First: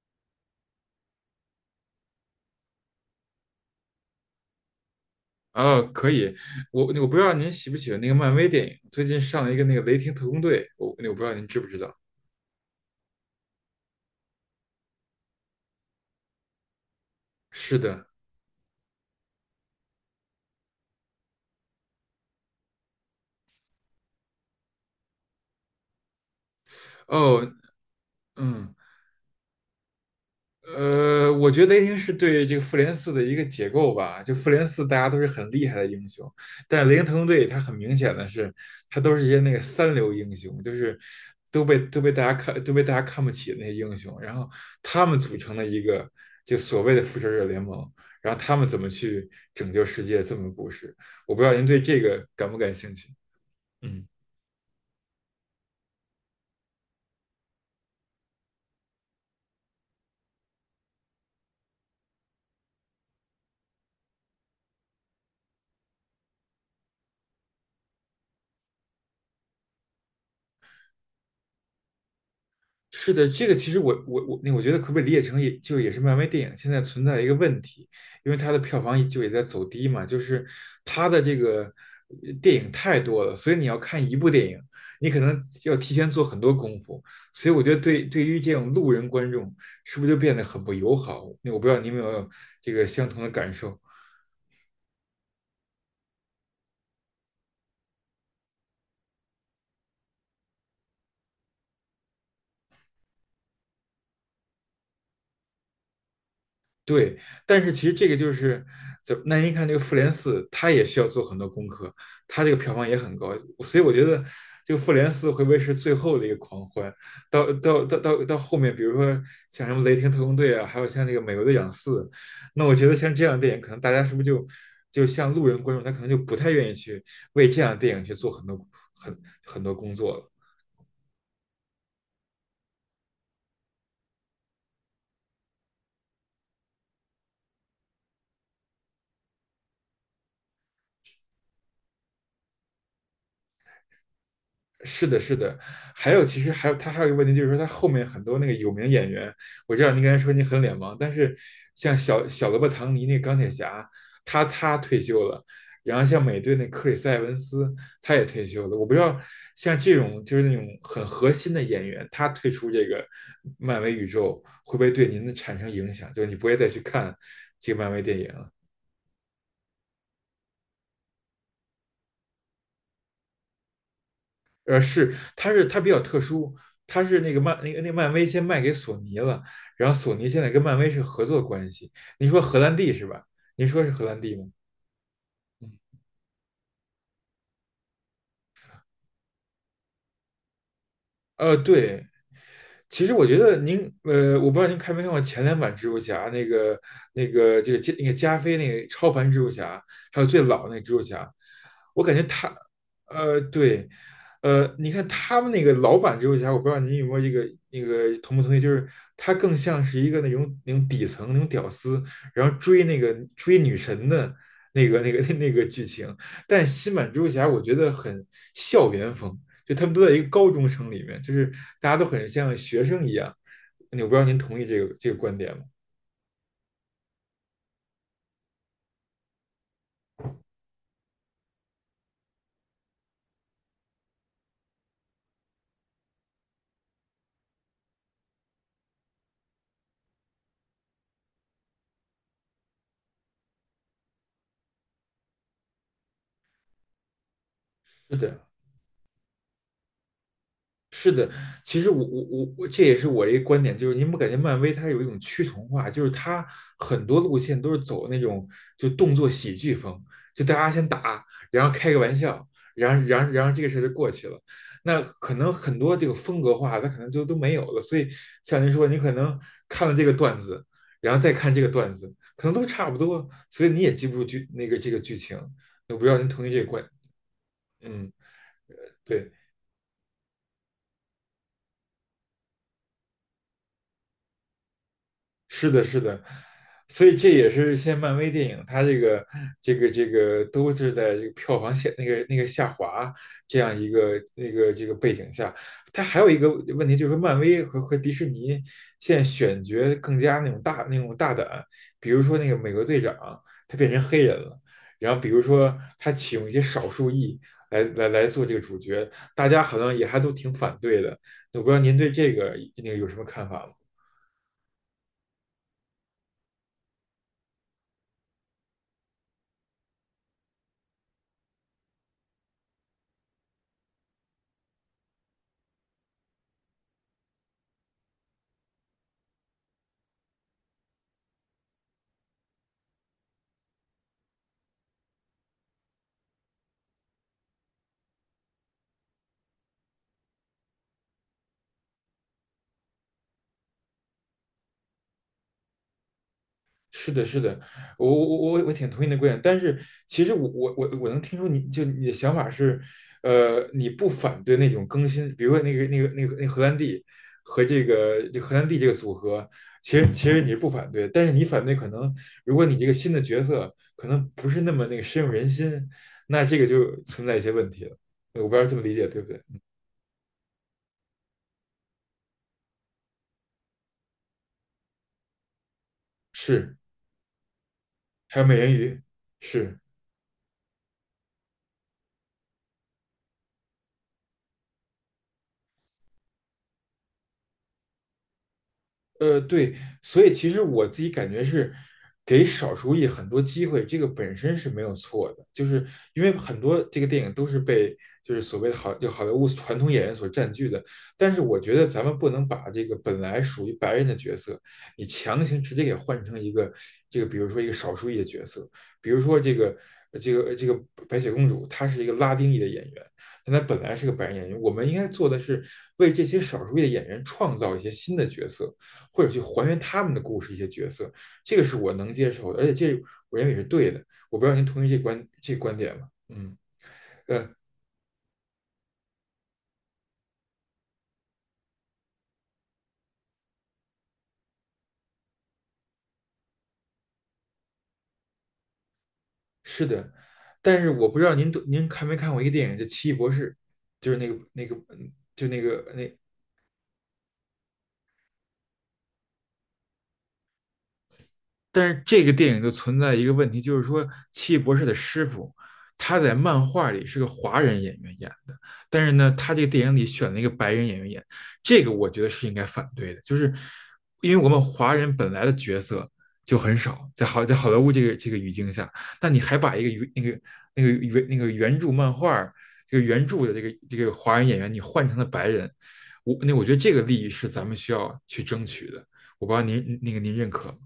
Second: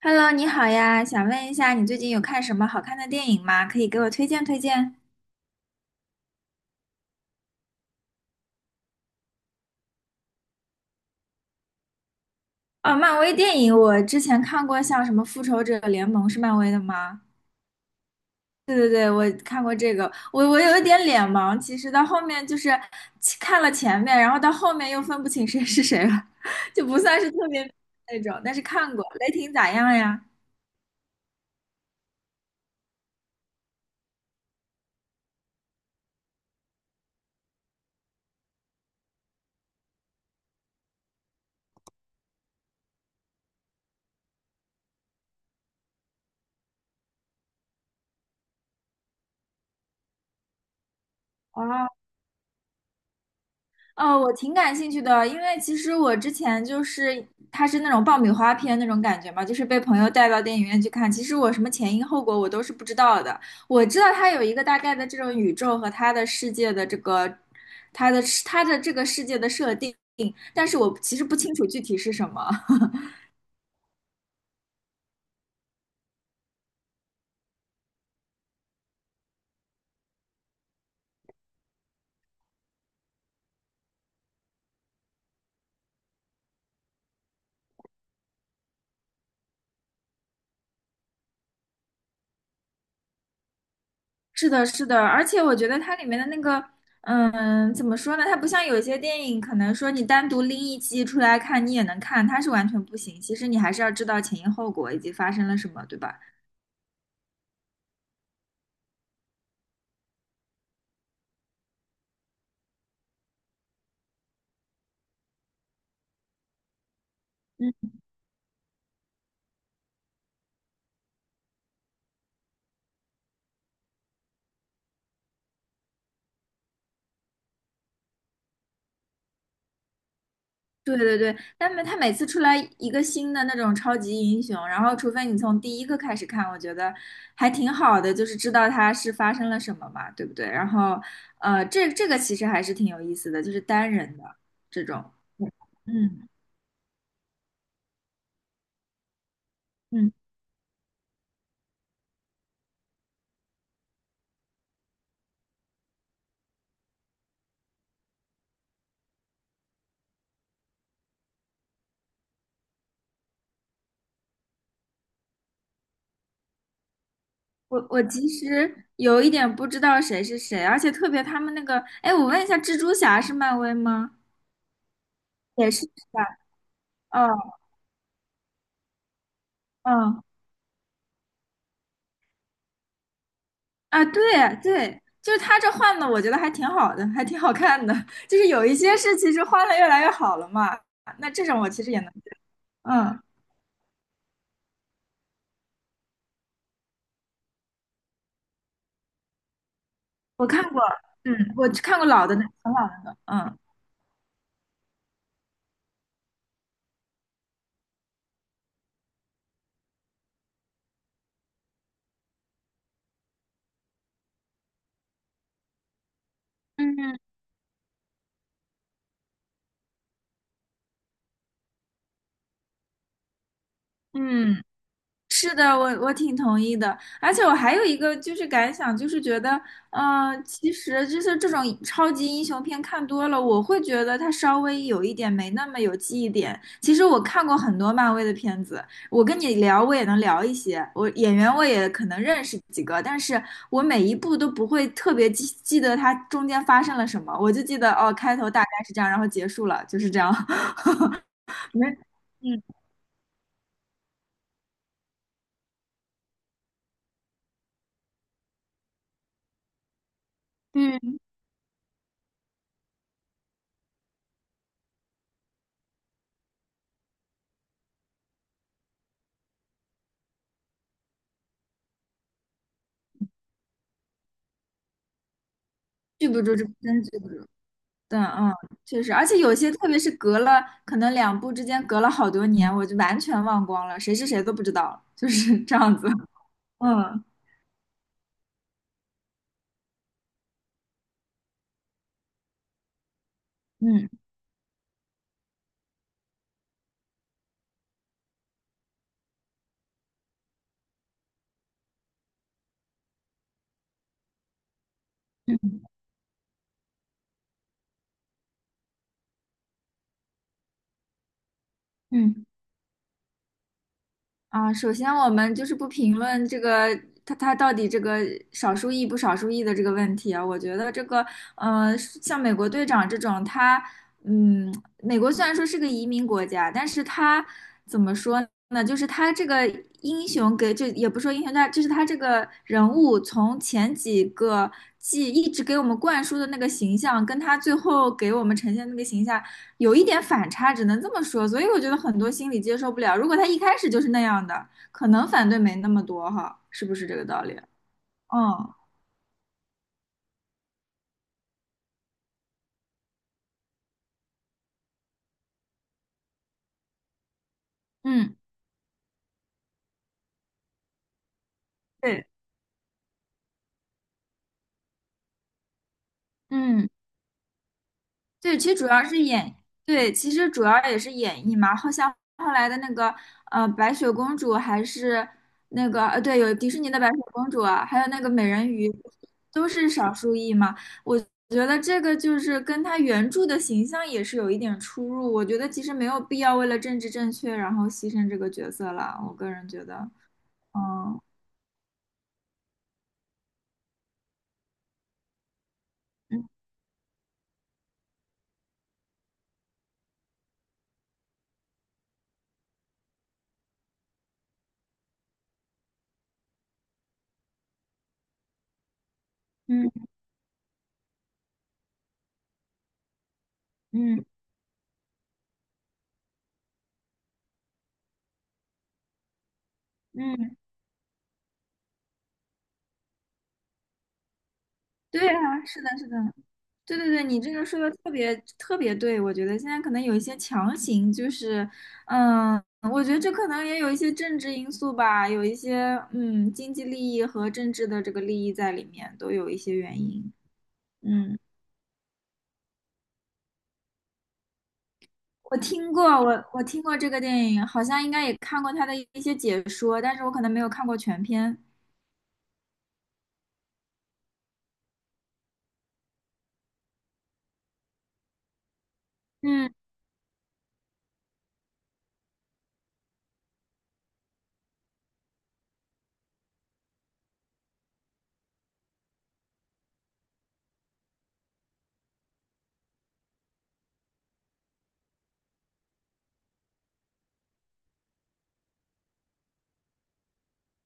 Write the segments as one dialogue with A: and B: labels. A: Hello，你好呀，想问一下，你最近有看什么好看的电影吗？可以给我推荐推荐。
B: 哦，可以，我不知道您喜不喜欢那个漫威电影，最近上了一个那个《雷霆特工队》，我不知道您知不知道？
A: 哦，漫威电影我之前看过，像什么《复仇者联盟》是漫威的吗？
B: 是的，
A: 对对对，我看过这个。我有一点脸盲，其实到后面就是看了前面，然后到后面又分不清谁是谁了，就不算是特
B: 哦，
A: 别那种，但是
B: 嗯，
A: 看过。雷霆咋样呀？
B: 我觉得雷霆是对这个复联四的一个解构吧。就复联四，大家都是很厉害的英雄，但是雷霆特工队它很明显的是，他都是一些那个三流英雄，就是都被大家看不起的那些英雄。然后他们组成了一个就所谓的复仇者联盟，然后他们怎么去拯救世界这么个故事。我不知道您
A: 哦，
B: 对这个感不感兴趣？嗯。
A: 我挺感兴趣的，因为其实我之前就是它是那种爆米花片那种感觉嘛，就是被朋友带到电影院去看。其实我什么前因后果我都是不知道的，我知道它有一个大概的这种宇宙和它的世界的这个它的这个世界的设定，但是我其实不清楚具体是什么。
B: 是的，这个其实我我我，那我觉得可不可以理解成也是漫威电影现在存在一个问题，因为它的票房就也在走低嘛，就是它的这个电影太多了，所以你要看一部电影，你可能要提前做很多功夫，所以我觉得对于这种路人观众，是不是就变得很不友好？那我不知道你有没有这个相同的感受。
A: 是的，是的，而且我觉得它里面的那个，嗯，怎么说呢？它不像有一些电影，可能说你单独拎一集出来看，你也能看，它是完全不行。其实你还是要知道前因后果以及发生了什么，对吧？
B: 对，但是其实这个就是那您看这个《复联四》，它也需要做很多功课，它这个票房也很高，所以我觉得这个《复联四》会不会是最后的一个狂欢？到到
A: 嗯，
B: 到到到后面，比如说像什么《雷霆特工队》啊，还有像那个《美国队长四》，那我觉得像这样的电影，可能大家是不是就像路人观众，他可能就不太愿意去为这样的电影去做很很多工作了。
A: 对对对，但每它每次出来一个新的那种超级英雄，然后除非你从第一个开始看，我觉得还挺好的，就是知道它是发生了什么嘛，对不对？然后，这个其实还是挺有意思的，就是单人的这
B: 是
A: 种，
B: 的，是的，还有
A: 嗯
B: 其实还有他还有一个问题，就是说他后面很多那个有名演员，我知道您刚
A: 嗯。
B: 才说您很脸盲，但是像小罗伯·唐尼那个钢铁侠，他退休了，然后像美队那克里斯·埃文斯他也退休了，我不知道像这种就是那种很核心的演员，他退出这个漫威宇宙会不会对您的产生影响？就是你不会再去看这个
A: 我
B: 漫威
A: 我
B: 电影
A: 其
B: 了。
A: 实有一点不知道谁是谁，而且特别他们那个，哎，我问一下，蜘蛛侠是漫威吗？
B: 是，它是
A: 也
B: 它
A: 是是
B: 比较特
A: 吧？
B: 殊，它是
A: 嗯
B: 那个漫那个那个漫威先卖给索尼了，然后索
A: 嗯
B: 尼现在跟漫威是合作关系。您说荷兰弟是吧？您说是荷
A: 啊，
B: 兰
A: 对
B: 弟吗？
A: 对，就是他
B: 嗯
A: 这换的，我觉得还挺好的，还挺好看的。就是有一些是其实换了越来越好了嘛，那这
B: 呃，
A: 种我其实也
B: 对，
A: 能，
B: 其实
A: 嗯，
B: 我觉得您，我不知道您看没看过前两版蜘蛛侠，这个加那个加菲那个超凡蜘蛛侠，还有最
A: 我看
B: 老那个
A: 过，
B: 蜘蛛侠，
A: 嗯，我看
B: 我
A: 过
B: 感觉
A: 老的那
B: 他，
A: 很老的那个，嗯
B: 对，你看他们那个老版蜘蛛侠，我不知道您有没有这个那个同不同意，就是他更像是一个那种底层那种屌丝，然后追那个追女神的那个 那个剧情，但新版蜘
A: 嗯，
B: 蛛侠我觉得很校园风，就他们都在一个高中生里面，就是大家都很像学生一样。我不知道您同
A: 嗯。
B: 意这个这个观
A: 是
B: 点吗？
A: 的，我挺同意的，而且我还有一个就是感想，就是觉得，其实就是这种超级英雄片看多了，我会觉得它稍微有一点没那么有记忆点。其实我看过很多漫威的片子，我跟你聊我也能聊一些，我演员我也可能认识几个，但是我每一部都不会特别记得它中间发生了什么，我就记得哦，
B: 是
A: 开
B: 的，
A: 头大概是这样，然后结束了，就是这样，
B: 是的，其
A: 没，
B: 实我我我
A: 嗯
B: 我这也是我一个观点，就是您不感觉漫威它有一种趋同化，就是它很多路线都是走那种就动作喜剧风，就大家先
A: 嗯，
B: 打，然后开个玩笑，然后这个事儿就过去了。那可能很多这个风格化，它可能就都没有了。所以像您说，你可能看了这个段子，然后再看这个段子，可能都差不多，所以你也记不住剧那个这个剧情。我不知道您
A: 记不
B: 同意
A: 住
B: 这
A: 这
B: 个观，
A: 真记不住。
B: 嗯，
A: 对，嗯，确实，而
B: 对。
A: 且有些，特别是隔了可能两部之间隔了好多年，我就完全忘光了，谁是谁都不知道了就是
B: 是
A: 这
B: 的，
A: 样
B: 是
A: 子。
B: 的，所以
A: 嗯
B: 这也是现在漫威电影它这个都是在这个票房下那个那个下滑这样一
A: 嗯
B: 个那个这个背景下，它还有一个问题就是说漫威和迪士尼现在选角更加那种大胆，比如说那个美国队长他变成黑人了，然后比如说
A: 嗯
B: 他启用一些少数裔来做这个主角，大家好像也还都挺反对的，我不知道您对这
A: 嗯。
B: 个那个有什么看法吗？
A: 啊，首先我们就是不评论这个他到底这个少数裔不少数裔的这个问题啊，我觉得这个像美国队长这种，他嗯，美国虽然说是个移民国家，但是他怎么说呢？就是他这个英雄给，就也不说英雄，他就是他这个人物从前几个季一直给我们灌输的那个形象，跟他最后给我们呈现的那个形象。有一点反差，只能这么说。所以我觉得很多心理接受不了。如果他一开始就是那样的，可能反对没那么多哈，是不是
B: 是
A: 这
B: 的，
A: 个
B: 是
A: 道理？
B: 的，我
A: 嗯
B: 挺同意你的观点，但是其实我能听出你的想法是，你不反对那种更新，比如说那个荷兰弟和这个
A: 嗯，
B: 这荷兰弟这个组合，其实你是不反对，但是你反对可能
A: 对，
B: 如果你这个新的角色可能不是那么那个深入人心，那这个
A: 嗯。
B: 就存在一些问题了，我不
A: 对，
B: 知道
A: 其实
B: 这么
A: 主
B: 理
A: 要
B: 解
A: 是
B: 对不对？
A: 演，对，其实主要也是演绎嘛。好像后来的那个白雪公主还是那个对，有迪
B: 是，
A: 士尼的白雪公主啊，还有那个
B: 还
A: 美
B: 有美
A: 人
B: 人
A: 鱼，
B: 鱼，
A: 都
B: 是。
A: 是少数裔嘛。我觉得这个就是跟她原著的形象也是有一点出入。我觉得其实没有必要为了政治正确然后牺牲这个角色了。我个人
B: 对，
A: 觉得，
B: 所以其实我自己
A: 嗯
B: 感觉是给少数裔很多机会，这个本身是没有错的，就是因为很多这个电影都是被就是所谓的好莱坞传统演员所占据的，但是我觉得咱们不能把这个本来属于白人的角色，你强行直接给换成一个这个，比如说一个少数裔的角色，比如说这个
A: 嗯
B: 这个这个白雪公主，她是一个拉丁裔的演员，但她本来是个
A: 嗯
B: 白人演员，我们应该做的是为这些少数裔的演员创造一些新的角色。或者去还原他们的
A: 嗯
B: 故事一
A: 嗯，
B: 些角色，这个是我能接受的，而且这我认为是对的。我不知道您同意这观
A: 对
B: 这
A: 啊，
B: 观
A: 是的，
B: 点
A: 是
B: 吗？
A: 的。
B: 嗯，
A: 对对对，你
B: 呃，
A: 这个说的特别特别对，我觉得现在可能有一些强行，就是，嗯，我觉得这可能也有一些政治因素吧，有一些嗯经济利益和政治的这个利益在里面，都有一些
B: 是
A: 原
B: 的，
A: 因。
B: 但是我不知道
A: 嗯，
B: 您看没看过一个电影叫《奇异博士》，就是那个那个嗯就
A: 我
B: 那个
A: 听过，
B: 那
A: 我听过这个电影，好像应该也看过他的一些解说，但是我可能没有看过全片。
B: 但是这个电影就存在一个问题，就是说奇异博士的师傅他在漫画里是个华人演员演的，但是呢，他这个
A: 嗯。
B: 电影里选了一个白人演员演，这个我觉得是应该反对的，就是因为我们华人本来的角色就很少，在好莱坞这个语境下，那你还把一个原那个那个原那个原著漫画这个原著的这个华人演员你换成了白人，那我觉得这个利益是咱们需要去争取的，我不知道您那个您认可吗？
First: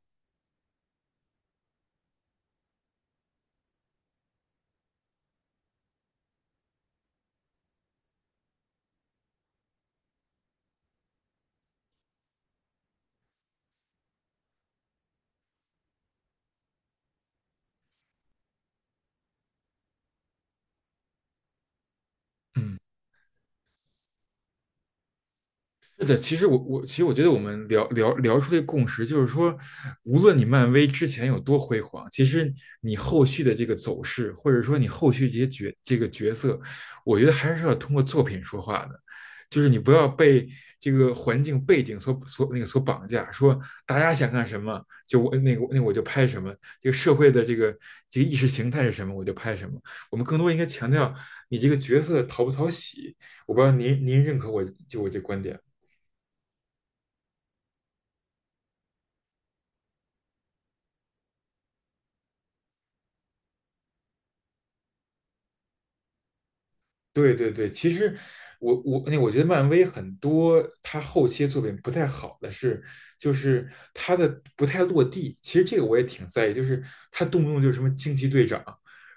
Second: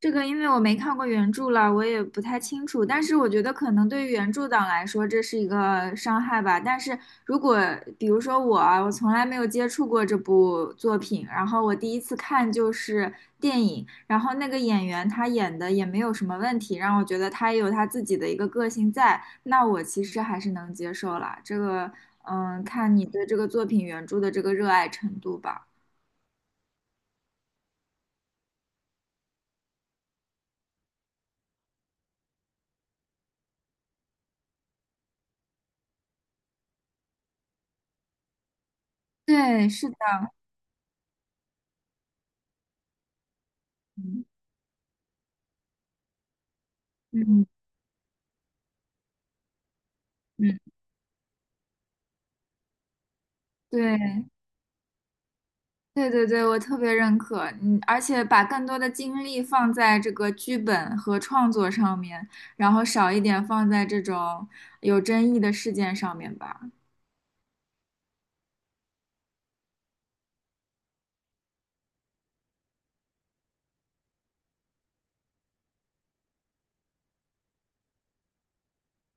A: 这个因为我没看过原著了，我也不太清楚。但是我觉得可能对于原著党来说，这是一个伤害吧。但是如果比如说我啊，我从来没有接触过这部作品，然后我第一次看就是电影，然后那个演员他演的也没有什么问题，让我觉得他也有他自己的一个个性在，那我其实还是能接受啦。这个，嗯，
B: 嗯。
A: 看你对这个作品原著的这个热爱程度吧。
B: 是的，其实我觉得我们聊出这个共识，就是说，无论你漫威之前有多辉煌，其实你后续的这个走势，或者说你后续这些这个角色，我觉得还是要通过作品说话的，就是
A: 对，
B: 你
A: 是
B: 不
A: 的，
B: 要被这个环境背景所所那个所绑架，说大家
A: 嗯
B: 想干什么就我那个那我就拍什么，这个社会的
A: 嗯。
B: 这个这个意识形态是什么我就拍什么，我们更多应
A: 嗯
B: 该强调你这个角色讨不讨喜，我不知道您
A: 对，
B: 认可我这观点。
A: 对对对，我特别认可，嗯，而且把更多的精力放在这个剧本和创作上面，然后少一点放在这种有争议的事件上面吧。
B: 对对对，其实那我觉得漫威很多他后期的作品不太好的是，就是他的不太落地。其实这个我也挺在意，就是他动不动就是什么惊奇队长，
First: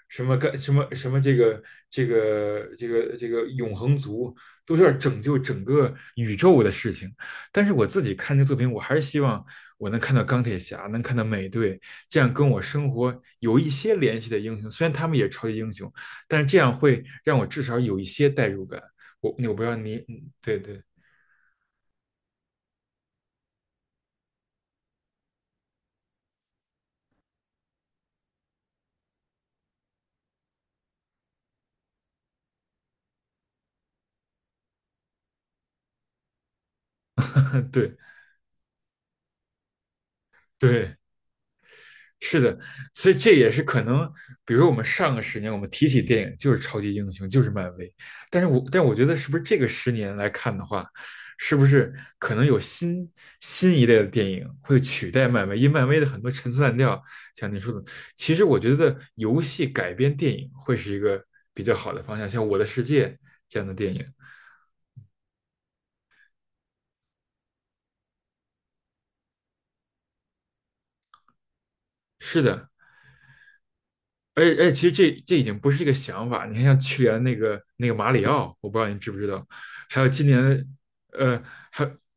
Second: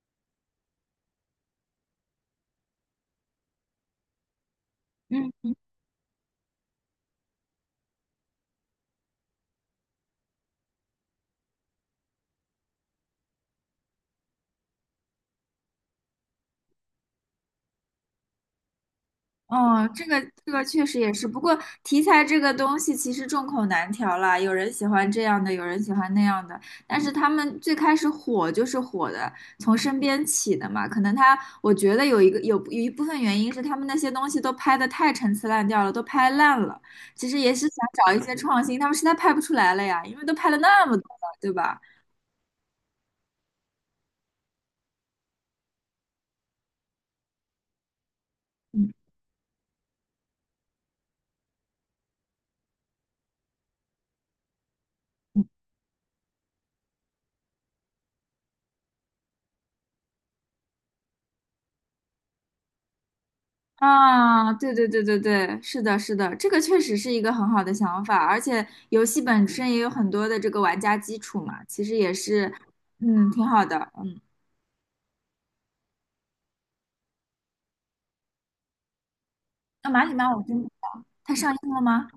B: 什么干什么什么这个永恒族，都是要拯救
A: 嗯。
B: 整个宇宙的事情。但是我自己看这个作品，我还是希望我能看到钢铁侠，能看到美队，这样跟我生活有一些联系的英雄，虽然他们也是超级英雄。但是这样会让我至少有一些代入感。我不知道
A: 哦，
B: 你，
A: 这个
B: 嗯
A: 这
B: 对
A: 个
B: 对
A: 确实也是，不过题材这个东西其实众口难调啦，有人喜欢这样的，有人喜欢那样的，但是他们最开始火就是火的，从身边起的嘛。可能他，我觉得有有一部分原因是他们那些东西都拍的太陈词滥调了，都拍烂了。其实也是 想
B: 对
A: 找一些创新，他们实在拍不出来了呀，因为都拍了那么
B: 对，
A: 多了，对吧？
B: 是的，所以这也是可能，比如说我们上个十年，我们提起电影就是超级英雄，就是漫威，但是我
A: 嗯
B: 觉得是不是这个十年来看的话，是不是可能有新一类的电影会取代
A: 嗯
B: 漫威？因为漫威的很多陈词滥调，像你说的，其实我觉得游戏改编电影会是一个比较好的方向，像《我的世界》这样的电影。
A: 啊，对对对对对，是的，是的，这个确实是一个很好的想法，而且游戏本身也有很多的这个玩家基础嘛，其实也
B: 是
A: 是，
B: 的，
A: 嗯，挺好的，嗯。
B: 而且，其实这已经不是一个想法。你看，像去年那个马里奥，我不知道你知不知道，
A: 那
B: 还
A: 马
B: 有
A: 里
B: 今
A: 妈我真不
B: 年，
A: 知道，它
B: 呃，
A: 上映了
B: 还，
A: 吗？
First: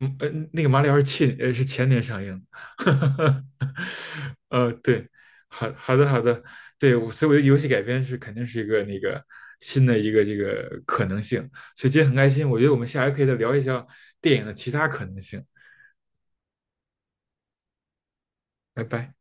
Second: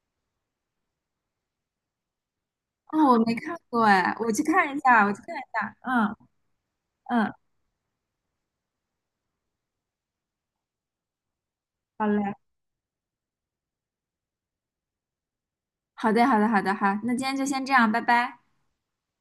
B: 那个马里奥是是前年上映
A: 啊、我没
B: 的，
A: 看过哎，我去 看一下，
B: 对，
A: 我去看一
B: 好
A: 下，
B: 好的
A: 嗯
B: 好的，对，我所以
A: 嗯，
B: 我觉得游戏改编肯定是一个那个新的一个这个可能性。所以今天
A: 好
B: 很开
A: 嘞，
B: 心，我觉得我们下回可以再聊一下电影的其他可能性。
A: 好的好的好的好，那今天就先这样，拜拜。
B: 拜拜。